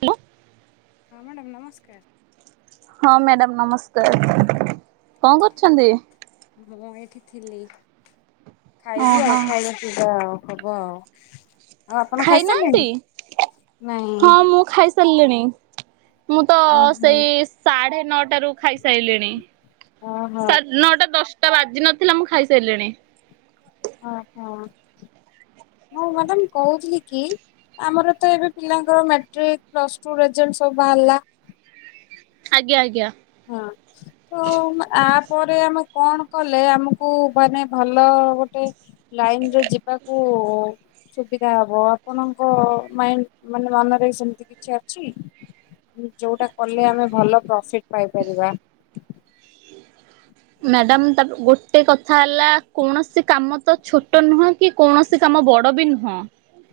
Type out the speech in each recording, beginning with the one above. Hello. ହଁ madam ନମସ୍କାର। ହଁ ମ୍ୟାଡ଼ାମ ନମସ୍କାର କଣ କରୁଛନ୍ତି? ମୁଁ ଏଇଠି ଥିଲି ଖାଇବି ଓହୋ। ଆଉ ଖାଇବା ପିଇବା ଆଉ ହବ ଆଉ। ଆଉ ଆପଣ ଖାଇନାହାନ୍ତି ଖାଇସାରିଲେଣି? ନାଇଁ। ହଁ ମୁଁ ଖାଇଶ୍ ସାରିଲିଣି ମୁଁ ତ ଓହୋ ସେଇ ସାଢେ ନଅଟାରୁୁ ଖାଇସାରିଲିଣି। ଓହୋ ସାଢେ ନଅଟା ଦଶଟା ବାଜି ନଥିଲା ମୁଁ ଖାଇସାଇଲିଣି। ଓହୋ ମୁଁ ମ୍ୟାଡ଼ାାମ କହୁଥିଲି କି ଆମର ତ ଏବେ ପିଲାଙ୍କର ମାଟ୍ରିକ ପ୍ଲସ ଟୁ ରେଜଲ୍ଟ ସବୁ ବାହାରିଲା। ଆଜ୍ଞା ଆଜ୍ଞା। ହଁ। ତ ଆ ପରେ ଆମେ କଣ କଲେ ଆମକୁ ମାନେ ଭଲ ଗୋଟେ ଲାଇନ ଯୋଉ ଯିବାକୁଉ। ସୁବିଧା ହବ ଆପଣଙ୍କ ମାଇଣ୍ଡ ମାନେ ମନରେ ସେମତି କିଛି ଅଛି। ଯଉଟା କଲେ ଆମେ ଭଲ ପ୍ରଫିଟ ପାଇପାରିବା। ମ୍ୟାଡ଼ାମ ତା ଗୋଟେ କଥା ହେଲା କୌଣସି କାମ ତ ଛୋଟ ନୁହଁ। କି କୌଣସି କାମ ବଡ ବି ନୁହଁ।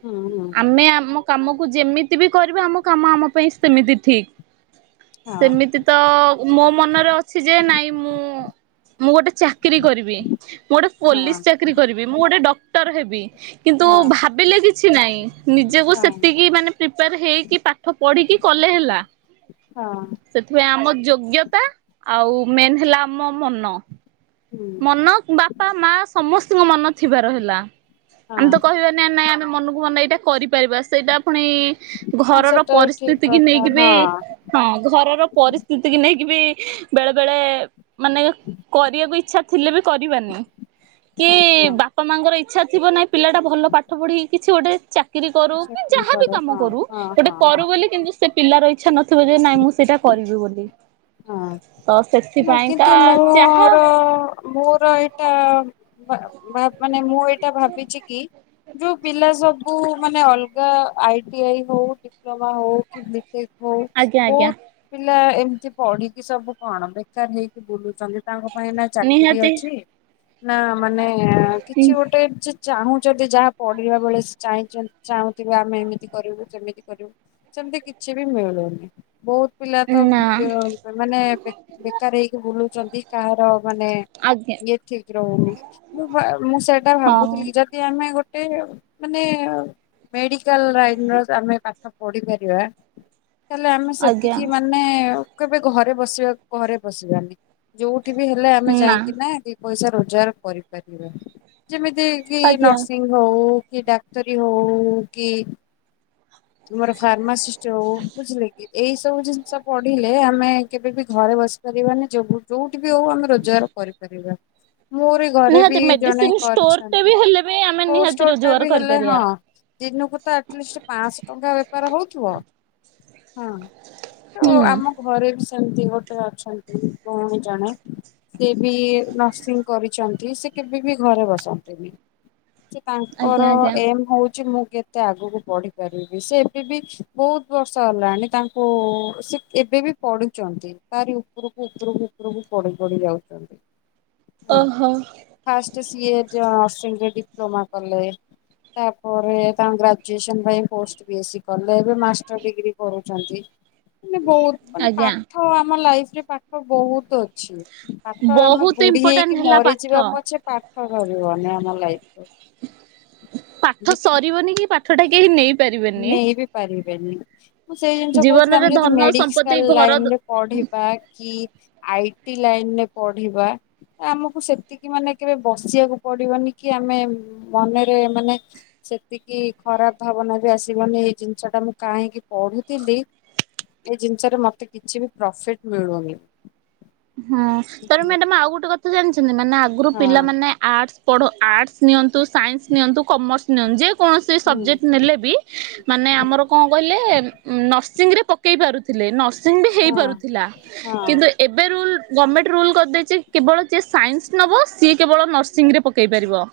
ହୁଁ। ଆମେ ଆମ କାମକୁ ଯେମିତି ବି କରିବା ଆମ କାମ ଆମ ପାଇଁ ସେମିତି ଠିକ। ହଁ ସେମିତି ତ ମୋ ମନରେ ଅଛି ଯେ ନାଇଁ ମୁଁ ମୁଁ ଗୋଟେ ଚାକିରୀ କରିବି ମୁଁ ଗୋଟେ ହଁ ପୋଲିସ ଚାକିରୀ କରିବି ମୁଁ ଗୋଟେ ଡକ୍ଟର ହେବି। କିନ୍ତୁ ହଁ ଭାବିଲେ କିଛି ନାହିଁ ନିଜକୁ ହଁ ସେତିକି ମାନେ ପ୍ରିପେୟାର ହେଇକି ପାଠ ପଢ଼ିକି କଲେ ହେଲା। ହଁ। ସେଥିପାଇଁ ଆମ ଯୋଗ୍ୟତା ଆଉ ମେନ ହେଲା ଆମ ମନ ହୁଁ ମ ବାପା ମା ସମସ୍ତଙ୍କ ମନ ଥିବାର ହେଲା ଆମେ ହଁ ତ କହିବା ନାଇଁ ନାଇଁ ଆମେ ମନକୁ ମନେ ଏଇଟା କରିପାରିବା। ସେଇଟା ପୁଣି ହଁ ଘରର ସେଟା ବି ଠିକ ପରିସ୍ଥିତି କି କଥା ନେଇକିବି ହଁ ହଁ ଘରର ପରିସ୍ଥିତି କି ନେଇକି ବି ବେଳେ ବେଳେ ମାନେ କରିବାକୁ ଇଚ୍ଛା ଥିଲେ ବି କରିବାନି କି ହଁ ହଁ ବା ବାପା ମାଙ୍କ ଇଚ୍ଛା ଥିବ ନାହିଁ ପିଲା ଭଲ ପାଠ ପଢିକି କିଛି ଗୋଟେ ଚା ଚାକିରି କରୁ କି ଚାକିରି ଯାହାବି କର କାମ ହଁ କରୁ ହଁ ଗୋଟେ ହଁ ହଁ କରୁ ବୋଲି କିନ୍ତୁ ସେ ପିଲାର ଇଚ୍ଛା ନଥିବ ଯେ ନାଇଁ ମୁଁ ସେଇଟା କରିବି ବୋଲି। ହଁ ତ ମାନେ ସେଥିପାଇଁକା କିନ୍ତୁ ଯାହା ମୋର ମୋର ଏଇଟା ମାନେ ମୁଁ ଏଇଟା ଭାବିଛି କି? ଯୋଉ ପିଲା ସବୁ ମାନେ ଅଲଗା ଆଇ ଟି ଆଇ ହଉ ଡି ଡିପ୍ଲୋମା ହଉ କି ବି ଟେକ୍। ହଉ ଆଜ୍ଞା ଆଜ୍ଞା ବହୁତ ପିଲା ଏମିତି ପଢିକି ସବୁ କଣ ବେକାର ହେଇକି ବୁଲୁଛନ୍ତି। ତାଙ୍କ ପାଇଁ ନା ଚାକିରି ନିହାତି ଅଛି ନା ମାନେ କିଛି ଗୋଟେ ଚି ଚାହୁଁଛନ୍ତି ଯାହା ପଢିବାବେଳେ ଚାଁ ଚାହୁଁଥିବେ ଆମେ ଏମିତି କରିବୁ ସେମିତି କରିବୁ। ସେମିତି କିଛି ବି ମିଳୁନି ବହୁତ ପିଲା ତ ନା ମାନେ ବେକାର ହେଇକି ବୁଲୁଛନ୍ତି? କାହାର ମାନେ ଆଜ୍ଞା ଇଏ ଠିକ ରହୁନି ମୁଁ ମୁଁ ସେଇଟା ହଁ। ଭାବୁଥିଲି ଯେ ଆମେ ଗୋଟେ ମାନେ ମେଡିକାଲ ଲାଇନର ଆମେ ପାଠ ପଢିପାରିବା ତାଲେ ଆମେ ଆଜ୍ଞା ସେତିକି ମାନେ କେବେ ଘରେ ବସିବା ଘରେ ବସିବାନି ଯୋଉଠି ବି ହେଲେ ଆମେ ଯାଇକି ନା ପଇସା ରୋଜଗାର କରିପାରିବା ଯେମିତି କି ଆଜ୍ଞା। ନର୍ସିଂ ହଉ କି ଡାକ୍ଟର ହଉ କି ତୁମର ଫାର୍ମାସିଷ୍ଟ ହଉ ବୁଝିଲେ କି? ଏଇ ସବୁ ଜିନିଷ ପଢିଲେ ଆମେ କେବେ ବି ଘରେ ବସିପାରିବାନି ଯୋଗୁ ଯୋଉଠି ବି ହଉ ଆମେ ରୋଜଗାର କରିପାରିବା ମୋରି ଘରେ ବି ନିହାତି ଜଣେ ମେଡିସିନ ଷ୍ଟୋରଟେ କରିଛନ୍ତି ବି ହେଲେ ବି ଆମେ ନିହାତି ପୋଷ୍ଟଟା ରୋଜଗାର ବି ହେଲେ କରିପାରିବା। ହଁ। ଦିନକୁ ତ ଆଟଲିଷ୍ଟ ପାଞ୍ଚଶହ ଟଙ୍କା ବେପାର ହଉଥିବ ହଁ। ତ ହୁଁ ଆମ ଘରେ ବି ସେମିତି ଗୋଟେ ଅଛନ୍ତି ଭଉଣୀ ଜଣେ ସେ ବି ନର୍ସିଂ କରିଛନ୍ତି ସେ କେବେ ବି ଘରେ ବସନ୍ତିନି। ଆଜ୍ଞା ତାଙ୍କର ଆଜ୍ଞା। ଏମ ହଉଛି ମୁଁ କେତେ ଆଗକୁ ବଢି ପାରିବି। ସେ ଏବେ ବି ବହୁତ ବର୍ଷ ହେଲାଣି ତାଙ୍କୁ ସେ ଏବେ ବି ପଢୁଛନ୍ତି। ତାରି ଉପରକୁ, ଉପରକୁ, ଉପରକୁ ପଢି, ପଢି ଯାଉଛନ୍ତି। ହଁ। ଓହୋ। ଫାଷ୍ଟ ସିଏ ନର୍ସିଂରେ ଡିପ୍ଲୋମା କଲେ। ତାପରେ ତାଙ୍କ ଗ୍ରାଜୁଏସନ ପାଇଁ ପୋ ସିବିଏସି କଲେ ଏବେ ମାଷ୍ଟର ଡିଗ୍ରୀ କରୁଛନ୍ତି ମାନେ ବହୁତ ମାନେ ପା ଆଜ୍ଞା ହଁ ଆମ ଲାଇଫରେ ପାଠ ବହୁତ ଅଛି। ପାଠ ଆମେ ବହୁତ ବୁଢୀ ଇମ୍ପୋର୍ଟାଣ୍ଟ ହେଇକି ହେଲା ପାଠ। ମରିଯିବା ପଛେ ପାଠ ସରିବନି ଆମ ଲାଇଫରୁ। ପାଠ ଯେତେ ସରିବନି କି ପାଠ ଟା କେହି ନେଇ ପାରିବେନି। ନେଇ ବି ପାରିବେନି ମୁଁ ସେଇ ଜିନିଷ କହୁଥିଲି ଜୀବନରେ ଆମେ ଯଦି ଧନ ମେଡିକାଲ ସମ୍ପତ୍ତି ଘର ଲାଇନରେ ପଢିବା କି ଆଇଟି ଲାଇନ ରେ ପଢିବା ଆମକୁ ସେତିକି ମାନେ କେବେ ବସିବାକୁ ପଡିବନି କି ଆମେ ମନରେ ମାନେ ସେତିକି ଖରାପ ଭାବନା ବି ଆସିବନି ଏଇ ଜିନିଷ ଟା ମୁଁ କାହିଁକି ପଢୁଥିଲି ଏ ଜିନିଷରେ ମତେ କିଛିବି ପ୍ରଫିଟ ମିଳୁନି। ହୁଁ, ତେଣୁ ବୁଝିଲେ। ମ୍ୟାଡାମ କି? ଆଉ ଗୋଟେ କଥା ଜାଣିଛନ୍ତି ମାନେ ଆଗରୁ ହଁ ପିଲାମାନେ ଆର୍ଟସ୍ ପଢ଼ ଆର୍ଟସ୍ ନିଅନ୍ତୁ, ସାଇନ୍ସ ନିଅନ୍ତୁ, କମର୍ସ ନିଅନ୍ତୁ ଯେକୌଣସି ସବଜେକ୍ଟ ହୁଁ ନେଲେ ବି ମାନେ ଆମର କଣ କହିଲେ ନର୍ସିଂରେ ପ ପକେଇ ପାରୁଥିଲେ ନର୍ସିଂବି ହଁ ହେଇପାରୁଥିଲା ହଁ କିନ୍ତୁ ଏବେ ରୁଲ ଗମେଣ୍ଟ ରୁଲ କରିଦେଇଚି କେବଳ ଯିଏ ସାଇନ୍ସ ନେବ ସିଏ କେବଳ ନର୍ସିଂରେ ପକେଇ ପାରିବ।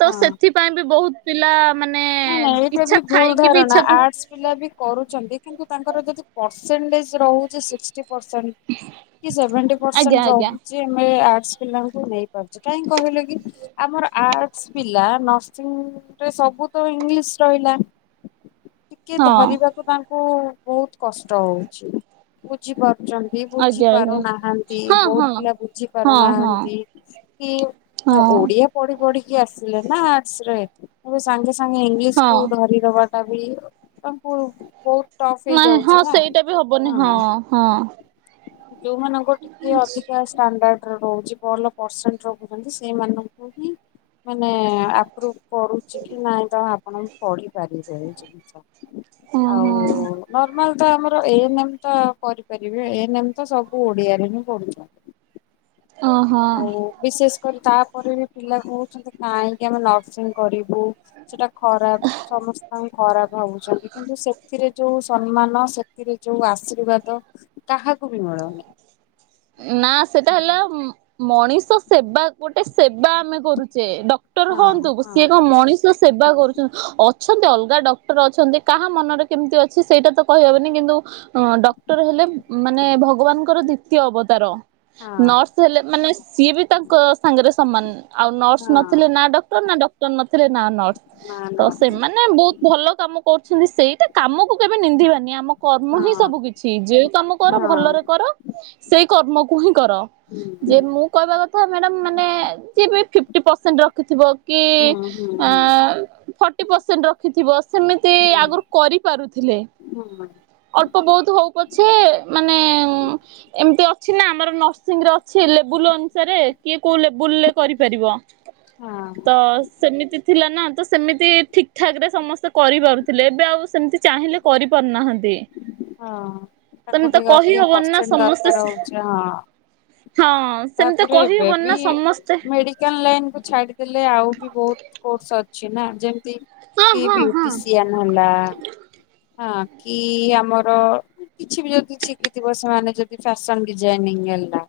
ତ ହଁ। ସେଥିପାଇଁ ବି ବହୁତ ପିଲା ମାନେ ନାଇଁ ନାଇଁ ଏଇଟା ବି ଇଚ୍ଛା ଭୁଲ ଥାଇକିବି ଧାରଣା ଇଚ୍ଛାକୁ ଆର୍ଟସ ପିଲା ବି କରୁଛନ୍ତି କିନ୍ତୁ ତାଙ୍କର ଯଦି ପରସେଣ୍ଟେଜ ରହୁଛି ସିକ୍ସଟି ପରସେଣ୍ଟ କି ସେଭେଣ୍ଟି ଆଜ୍ଞା ପରସେଣ୍ଟ ଆଜ୍ଞା ରହୁଛି ଆମେ ଆର୍ଟ୍ସ ପିଲାଙ୍କୁ ନେଇପାରୁଛେ କାହିଁ କହିଲେ କି ଆମର ଆର୍ଟସ ପିଲା ନର୍ସିଂ ରେ ସବୁ ଇଂଗିଲିଶ ରହିଲା ଟିକେ ହଁ ଧରିବାକୁ ତାଙ୍କୁ ବହୁତ କଷ୍ଟ ହଉଛି ବୁଝି ପାରୁଛନ୍ତି କି ବୁଝି ଆଜ୍ଞା ଆଜ୍ଞା ପାରୁନାହାନ୍ତି ହଁ ବହୁତ ହଁ ପିଲା ବୁଝି ହଁ ହଁ ପାରୁନାହାନ୍ତି। କି ହଁ, ଓଡ଼ିଆ ପଢି ପଢିକି ଆସିଲେ ନା ଆର୍ଟ୍ସରେ ଏବେ ସାଙ୍ଗେ ସାଙ୍ଗେ ଇଂଗିଲିଶ କୁ ହଁ। ଧରି ଦବାଟା ବି ଆପଣ ବହୁତ ଟଫ୍ ନାଇଁ ହଁ ହେଇଯାଉଛି ନା ସେଇଟା ବି ହବନି ହଁ, ହଁ। ଯୋଉମାନଙ୍କୁ ଟିକେ ଅଧିକା ଆସି ଷ୍ଟାଣ୍ଡାର୍ଡରେ ରହୁଛି ଭଲ ପରସେଣ୍ଟ ରଖୁଛନ୍ତି ସେଇମାନଙ୍କୁ ହିଁ ମାନେ ଆପ୍ରୁଭୁ କରୁଛି କି ନାଇଁ ତ ଆପଣ ପଢିପାରିବେ ଏ ଜିନିଷ ହଁ ହଁ ଆଉ ନର୍ମାଲ ତ ଆମର ଏନେ ଏମ୍ ତ କରିପାରିବେ ଏନେ ଏମ୍ ତ ସବୁ ଓଡିଆରେ ହିଁ ପଢୁଛ। ଅ ହଁ। ବିଶେଷ କରି ତାପରେ ବି ପିଲା କହୁଛନ୍ତି କାହିଁକି ଆମେ ନର୍ସିଂ କରିବୁ ସେଟା ଖରାପ ସମସ୍ତଙ୍କୁ ଖରାପ ଭାବୁଛନ୍ତି। କିନ୍ତୁ ସେଥିରେ ଯୋଉ ସମ୍ମାନ ସେଥିରେ ଯୋଉ ଆଶୀର୍ବାଦ କାହାକୁ ବି ମିଳୁନି। ନା ସେଟା ହେଲା ମଣିଷ ସେବା ଗୋଟେ ସେବା ଆମେ କରୁଛେ ଡ କ୍ଟର ହଁ ହୁଅନ୍ତୁ ହଁ ସିଏ କଣ ମଣିଷ ସେବା କରୁଛନ୍ତି ଅଛନ୍ତି ଅଲଗା ଡକ୍ଟର ଅଛନ୍ତି କାହା ମନରେ କେମିତି ଅଛି ସେଇଟା ତ କହିହବନି କିନ୍ତୁ ଡକ୍ଟର ହେଲେ ମାନେ ଭଗବାନଙ୍କର ଦ୍ଵିତୀୟ ଅବ ତାର। ହଁ ନର୍ସ ହେଲେ ମାନେ ସିଏ ବି ତାଙ୍କ ସାଙ୍ଗରେ ସମାନ ଆଉ ନର୍ସ ନଥିଲେ ହଁ ନା ଡକ୍ଟର ନା ଡ ଡ଼କ୍ଟର ନଥିଲେ ନା ନର୍ସ। ନା ତ ସେମାନେ ବହୁତ ଭଲ କାମ କରୁଛନ୍ତି। ସେଇଟା କାମକୁ କେବେ ନିନ୍ଦିବାନି ଆମ କର୍ମ ହିଁ ହଁ ସବୁ କିଛି ଯୋଉ କାମ କର ହଁ ଭଲରେ କର ସେଇ କର୍ମକୁ ହିଁ କର। ହୁଁ ଯେ ମୁଁ କହିବ କଥା ମ୍ୟାଡାମ ଯେଏବି ଵି ଫିପଟି ପେରସେଣ୍ଟ ରଖିଥିବା କି ହୁଁ ହୁଁ ଆ ଫର୍ଟି ପରସେଣ୍ଟ ରଖିଥିବ ସେମିତି ଆଗରୁ କରିପାରୁଥିଲେ। ମୋ ମା। ଅଳ୍ପ ବହୁତ ହଉ ପଛେ ମାନେ ଏମତି ନା ଆମର ନର୍ସିଂରେ ଅଛି ଲେବୁଲ ଅନୁସାରେ କିଏ କୋଉ ଲେବୁଲରେ କରିପାରିବ ହଁ ତ ସେମିତି ଥିଲା ନା ତ ସେମିତି ଠିକ୍ ଠାକ୍ ରେ ସମସ୍ତେ କରିପାରୁଥିଲେ ଏବେ ଆଉ ସେମିତି ଚାହିଁଲେ କରିପାରୁନାହାନ୍ତି। ହଁ ନ୍ତି ମାନେ ତ କହିହବନି ନା ସମସ୍ତେ ଏ ହଁ। ହଁ ସେମତି କହି ହବନି ନା ସମସ୍ତେ କାଲ୍ ଲାଇନକୁ ଛାଡିଦେଲେ ଆଉ ବି ବୋହୁତ କୋର୍ସ ଅଛି ନା ଯେମତି ହଁ କି ହଁ ହଁ। ବ୍ୟୁଟିସିଆନ୍ ହେଲା ଆଁ କି ଆମର କିଛି ବି ଯଦି ଶିଖିଥିବ ସେମାନେ ଯଦି ଫ୍ୟାସନ ଡିଜାଇନିଂ ହେଲା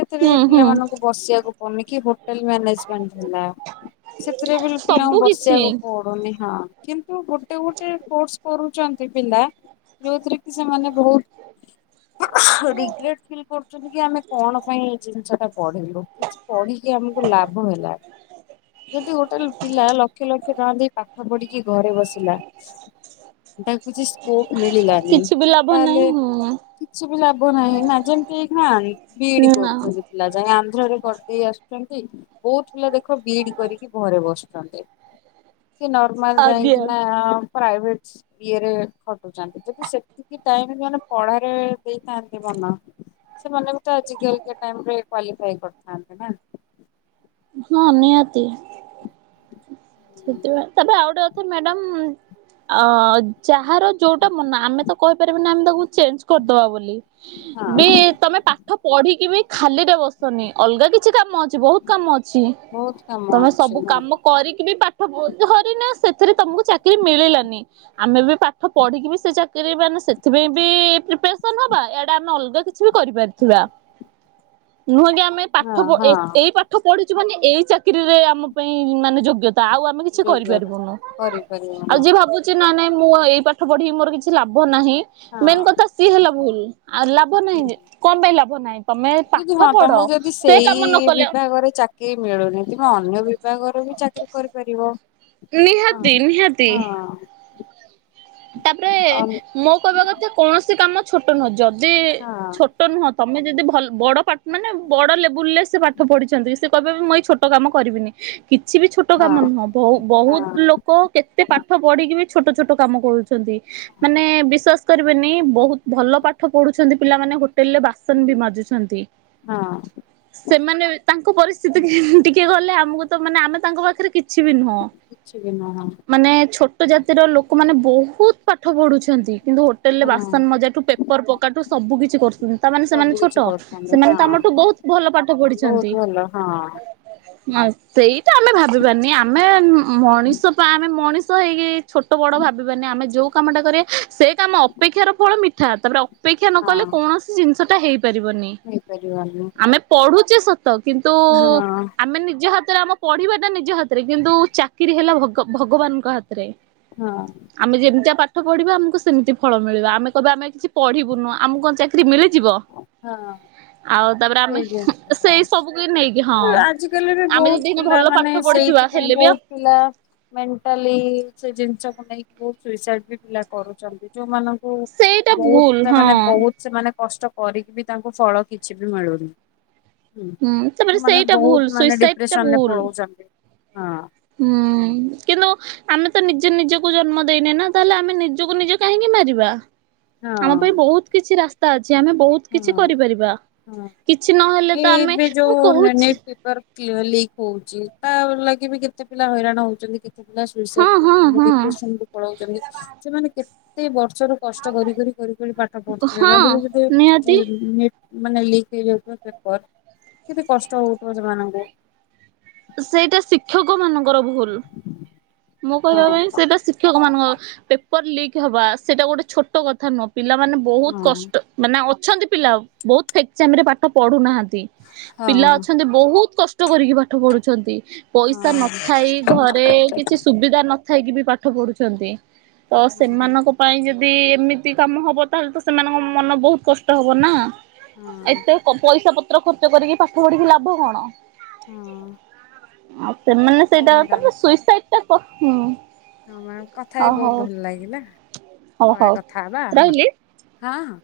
ସେଥିରେ ହୁଁ ବି ହୁଁ ପିଲାମାନଙ୍କୁ ବସିଆକୁ ପଡନି କି ହୋଟେଲ ମ୍ୟାନେଜମେଣ୍ଟ ହେଲା। ସେଥିରେ ପିଲ୍ ପିଲାଙ୍କୁ ସବୁ କିଛି ବସିବାକୁ ପ ଡୁନି ହଁ କିନ୍ତୁ ଗୋଟେ ଗୋଟେ କୋର୍ସ କରୁଚନ୍ତି ପିଲା ଯୋଉଥିରେ କି ସେମାନେ ବୋହୁତ ରିଗ୍ରେଟ୍ ଫିଲ୍ କରୁଚନ୍ତି କି ଆମେ କଣ ପାଇଁ ଏଇ ଜିନିଷଟା ପଢିଲୁ କିଛି ପଢିକି ଆମୁକୁ ଲାଭ ହେଲା ଯଦି ଗୋଟେ ଲ୍ ପିଲା ଲକ୍ଷ ଲକ୍ଷ ଟଙ୍କା ଦେଇ ପାଠ ପଢିକି ଘରେ ବସିଲା ତାକୁ କିଛି ସ୍କୋପ ମିଳିଲାନି କିଛି ବି ଲାଭ ନାହିଁ ତାହେଲେ ହୁଁ କିଛି ବି ଲାଭ ନାହିଁ ନା ଯେମତି ଏଇଖିନା ଆ ବି ଇ ଡି। ନା। ଏ ପିଲା ଯାଇ ଆନ୍ଧ୍ରରେ କରିଦେଇ ଆସୁଚନ୍ତି। ବୋହୁତ ପିଲା ଦେଖ ବି ଇ ଡି କରିକି ଘରେ ବସୁଚନ୍ତି। କିଏ ନର୍ମାଲ ଆଜ୍ଞା ଯାଇଁକିନା ପ୍ରାଇଭେଟ ଇଏରେ ଖଟୁଚନ୍ତି ଯଦି ସେତିକି ଟାଇମି ମାନେ ପଢାରେ ଦେଇଥାଆନ୍ତେ ମନ ସେମାନେ ବି ତ ଆଜିକାଲିକା ଟାଇମରେ କ୍ଵାଲିଫାଇ କରିଥାନ୍ତେ ନା। ଆଜ୍ଞା ନିଆତି। ସେତେବେଳେ ତାପରେ ଆଉ ଗୋଟେ କଥା ମ୍ୟାଡାମ୍ ଆ ଅ ଯାହାର ଯୋଉଟା ମନ ଆମେ ତ କହିପାରିବୁନି ନା ଆମେ ତାକୁ ଚେଞ୍ଜ କରିଦବା ବୋଲି। ବି ହଁ ତମେ ପାଠ ପଢିକି ବି ଖାଲିରେ ବସନି ଅଲଗା କିଛି କାମ ଅଛି ବୋହୁତ କାମ ଅଛି ବହୁତ କାମ ତମେ ଅଛି ସବୁ ହଁ କାମ କରିକି ବି ପା ଠ [unintelligible] ସେଥିରେ ତମୁକୁ ଚାକିରି ମିଳିଲାନି। ଆମେ ବି ପାଠ ପଢିକି ବି ସେ ଚାକିରି ମାନେ ସେଥିପାଇଁ ବି ପ୍ରିପ୍ୟାରେସନ୍ ହବା ଇଆଡେ ଆମେ ଅଲଗା କି ଛି ବି କରିପାରୁଥୁବା। ନୁହଁ କି ଆମେ ହଁ ପାଠ ପ ଏ ହଁ ଏଇ ପାଠ ପଢିଚୁ ମାନେ ଏଇ ଚାକିରିରେ ଆମ ପାଇଁ ମାନେ ଯୋଗ୍ୟତା ଆଉ ଆ ଆମେ କିଛି ଯୋଗ୍ୟତା। କରିପାରିବୁନୁ। କରିପାରିବ ଆଉ ନା ଯିଏ ଭାବୁ ଚି ନାଁ ନାଇଁ ମୁଁ ଏଇ ପାଠ ପଢିକି ମୋର କିଛି ଲାଭ ନାହିଁ। ମେନ୍ ହଁ। କଥା ସିଏ ହେଲା ଭୁଲ ଆଉ ଲାଭ ନାହିଁ ଯେ କଁ ପାଇଁ ଲାଭ ନାହିଁ। ତମେ ଯଦି ପାଠ ହଁ ପଢ ତମକୁ ଯଦି ସେ ସେଇ କାମ ନ କଲେ ବିଭାଗରେ ଚାକିରି ମିଳୁନି ଏଥିପାଇଁ ଅନ୍ୟ ବିଭାଗରେ ବି ଚାକିରି କରିପାରିବ। ନିହାତି ହଁ ନିହାତି। ହଁ ତାପରେ ହଁ ମୋ କଇବା କଥା କୌଣସି କାମ ଛୋଟ ନୁହଁ ଯଦି ଛୋ ହଁ ଟ ନୁହଁ ତମେ ଯଦି ଭଲ୍ ବଡ ପାଟ୍ ମାନେ ବଡ ଲେବୁଲଲେ ସିଏ ପାଠ ପଢିଛନ୍ତି ସିଏ କଇବ କି ମୁଁ ଏଇ ଛୋ ଟ କାମ କରିବିନି। କିଛି ବି ଛୋଟ କାମ ନୁହଁ ବହୁ ବହୁତ ହଁ। ଲୋକ କେତେ ପାଠ ପଢିକି ବି ଛୋଟ ଛୋଟ କାମ କରୁଛନ୍ତି ମାନେ ବିଶ୍ଵାସ କରିବେନି ବୋହୁତ ଭଲ ପାଠ ପଢୁଛନ୍ତି ପିଲାମାନେ ହୋଟେଲରେ ବାସ୍ ସନ୍ ବି ମାଜୁଛନ୍ତି। ହଁ ସେମାନେ ତାଙ୍କ ପରିସ୍ଥିତିକି ହିଁ ହିଁ ଟିକେ ଗଲେ ଆମକୁ ତ ମାନେ ଆମେ ତାଙ୍କ ପାଖେରେ କିଛି ବି ନୁହଁ। ଛି ବି ନୁହଁ। ମାନେ ଛୋଟ ଜାତିର ଲୋକମାନେ ବୋହୁତ ପାଠ ପଢୁଛନ୍ତି କିନ୍ତୁ ଟେଲରେ ହଁ ବାସନ ମଜା ଠୁ ପେପର ପକା ଠୁ ସବୁ କିଛି କରୁ [unintelligible] ତା ମାନେ ସବୁ ସେମାନେ କିଛି ଛୋଟ କରୁଛନ୍ତି ହଁ। ସେମାନେ ତ ଆମଠୁ ବୋହୁତ ଭଲ ପାଠ ବହୁତ ପଢିଛନ୍ତି। ଭଲ ହଁ ନା ସେଇଟା ଆମେ ଭାବିବାନି ଆମେ ଉଁ ଉଁ ମଣିଷ ପା ଆମେ ମଣିଷ ହେଇକି ଛୋଟ ବଡ ଭାବିବାନି ଆମେ ଯୋଉ କାମଟା କରିବା ସେ କାମ ଅପେକ୍ଷାର ଫଳ ମିଠା ତାପରେ ଅ ପେକ୍ଷା ନ ହଁ କଲେ କୌଣସି ଜିନିଷଟା ହେଇପାରିବନି। ହେଇପାରିବନି। ଆମେ ପଢୁଛେ ସତ, କିନ୍ତୁ ହଁ ଆମେ ନିଜ ହାତରେ ଆମ ପଢିବା ଟା ନିଜ ହାତରେ କିନ୍ତୁ ଚାକିରି ହେଲା ଭଗବାନଙ୍କ ହାତରେ। ହଁ। ଆମେ ଯେମିତିଆ ପାଠ ପଢିବା ଆମକୁ ସେମିତି ଫଳ ମିଳିବ ଆମେ କହିବା ଆମେ କିଛି ପଢିବୁନୁ ଆମକୁ କଣ ଚା କିରି ମିଳିଯିବ। ହଁ। ଆଉ ତାପରେ ଆମେ ସେଇ ଜିନିଷଟା ସେଇ ସବୁ କି ନେଇକି ହଁ ତାପରେ ଆଜିକାଲି ବି ଆମେ ବହୁତ ଯଦି ଭଲ ପାଠ ପଢିଥିବା ହେଲେ ବି ଆଉ ଥିଲା। ମେଣ୍ଟାଲି ସେ ଜିନିଷକୁ ନେଇକି ବହୁ ସୁସାଇଡ ବି ପିଲା କରୁଛନ୍ତି ଯୋଉମାନଙ୍କ ସେଇଟା ବହୁତ ଭୁଲ ପିଲା ହଁ ମାନେ ବହୁତ ସେମାନେ କଷ୍ଟ କରିକି ବି ତାଙ୍କୁ ଫଳ କିଛି ବି ମିଳୁନି। ହୁଁ ତାପରେ ସେମାନେ ସେଇଟା ଭୁଲ ବହୁତ ମାନେ ସୁଇସାଇଡ ଟା ଡିପ୍ରେସନରେ ଭୁଲ। ପଳଉଛନ୍ତି ହଁ। ହୁଁ। କିନ୍ତୁ ଆମେ ତ ନିଜେ ନିଜକୁ ଜନ୍ମ ଦେଇନେ ନା ତାହେଲେ ଆମେ ନିଜକୁ ନିଜେ କାହିଁକି ମାରିବା। ହଁ ଆମ ପାଇଁ ବହୁତ କିଛି ରାସ୍ତା ଅଛି ଆମେ ବହୁତ ହଁ କିଛି କରିପାରିବା ହଁ। କିଛି ନହେଲେ ତ ଆମେ ମୁଁ କହୁଛି କ୍ଲିୟର ଲିକ୍ ହଉଛି ତା ଲାଗି ବି କେତେ ପିଲା ହଇରାଣ ହଉଛନ୍ତି। ପିଲା ସୁସାଇଡ ହଁ ହଁ କରୁଛନ୍ତି, ହଁ। ଡିପ୍ରେସନ କୁ ପଳାଉଛନ୍ତି ସେମାନେ କେତେ ବର୍ଷର କଷ୍ଟ କରି କରି କରି କରି ପାଠ ପଢୁଥିବେ, ହଁ ଭାବିଲା କେତେ ନିହାତି ନିଟ ମାନେ ଲିକ୍ ହେଇଯାଉିବ ପେପର କେତେ କଷ୍ଟ ହଉଥିବ ସେମାନଙ୍କୁ। ସେଇଟା ଶିକ୍ଷକ ମାନଙ୍କର ଭୁଲ। ମୁଁ କହିବା ପାଇଁ ହଁ ସେଇଟା ଶିକ୍ଷକ ମାନଙ୍କ ପେପ୍ ପର ଲିକ ହବା ସେଇଟା ଗୋଟେ ଛୋଟ କଥା ନୁହଁ ପିଲା ମାନେ ବହୁତ ହଁ କଷ୍ଟ ମାନେ ଅଛନ୍ତି ପିଲା ବହୁତ ଫେକ୍ଚାମି ରେ ପାଠ ପଢୁନାହାନ୍ତି ପିଲା ହଁ ଅଛନ୍ତି ବହୁତ କଷ୍ଟ କରିକି ପାଠ ପଢୁଛନ୍ତି ପଇସା ହଁ ନଥାଇ ଘରେ କିଛି ସୁବିଧା ନଥାଇକି ବି ପାଠ ପଢ଼ୁଛନ୍ତି ତ ସେମାନଙ୍କ ପାଇଁ ଯଦି ଏମିତି କାମ ହବ ତାହେଲେ ତ ସେମାନଙ୍କ ମନ ବହୁତ କଷ୍ଟ ହବ ନା। ହଁ ଏତେ ପଇସା ପତ୍ର ଖର୍ଚ୍ଚ କରିକି ପାଠ ପଢିକି ଲାଭ କଣ? ହଁ। ଆ ସେମାନେ ହଉ ସେଇଟା ତମେ ମ୍ୟାଡାମ ସୁଇସାଇଡ ଟା କ ହୁଁ। ହଁ ମ୍ୟା କଥା ହେଇ ହଉ ବହୁତ ହଉ ଭଲ ଲାଗିଲା ହଉ ପରେ ହଉ କଥା ହବା ହଁ ରହିଲି। ହଁ।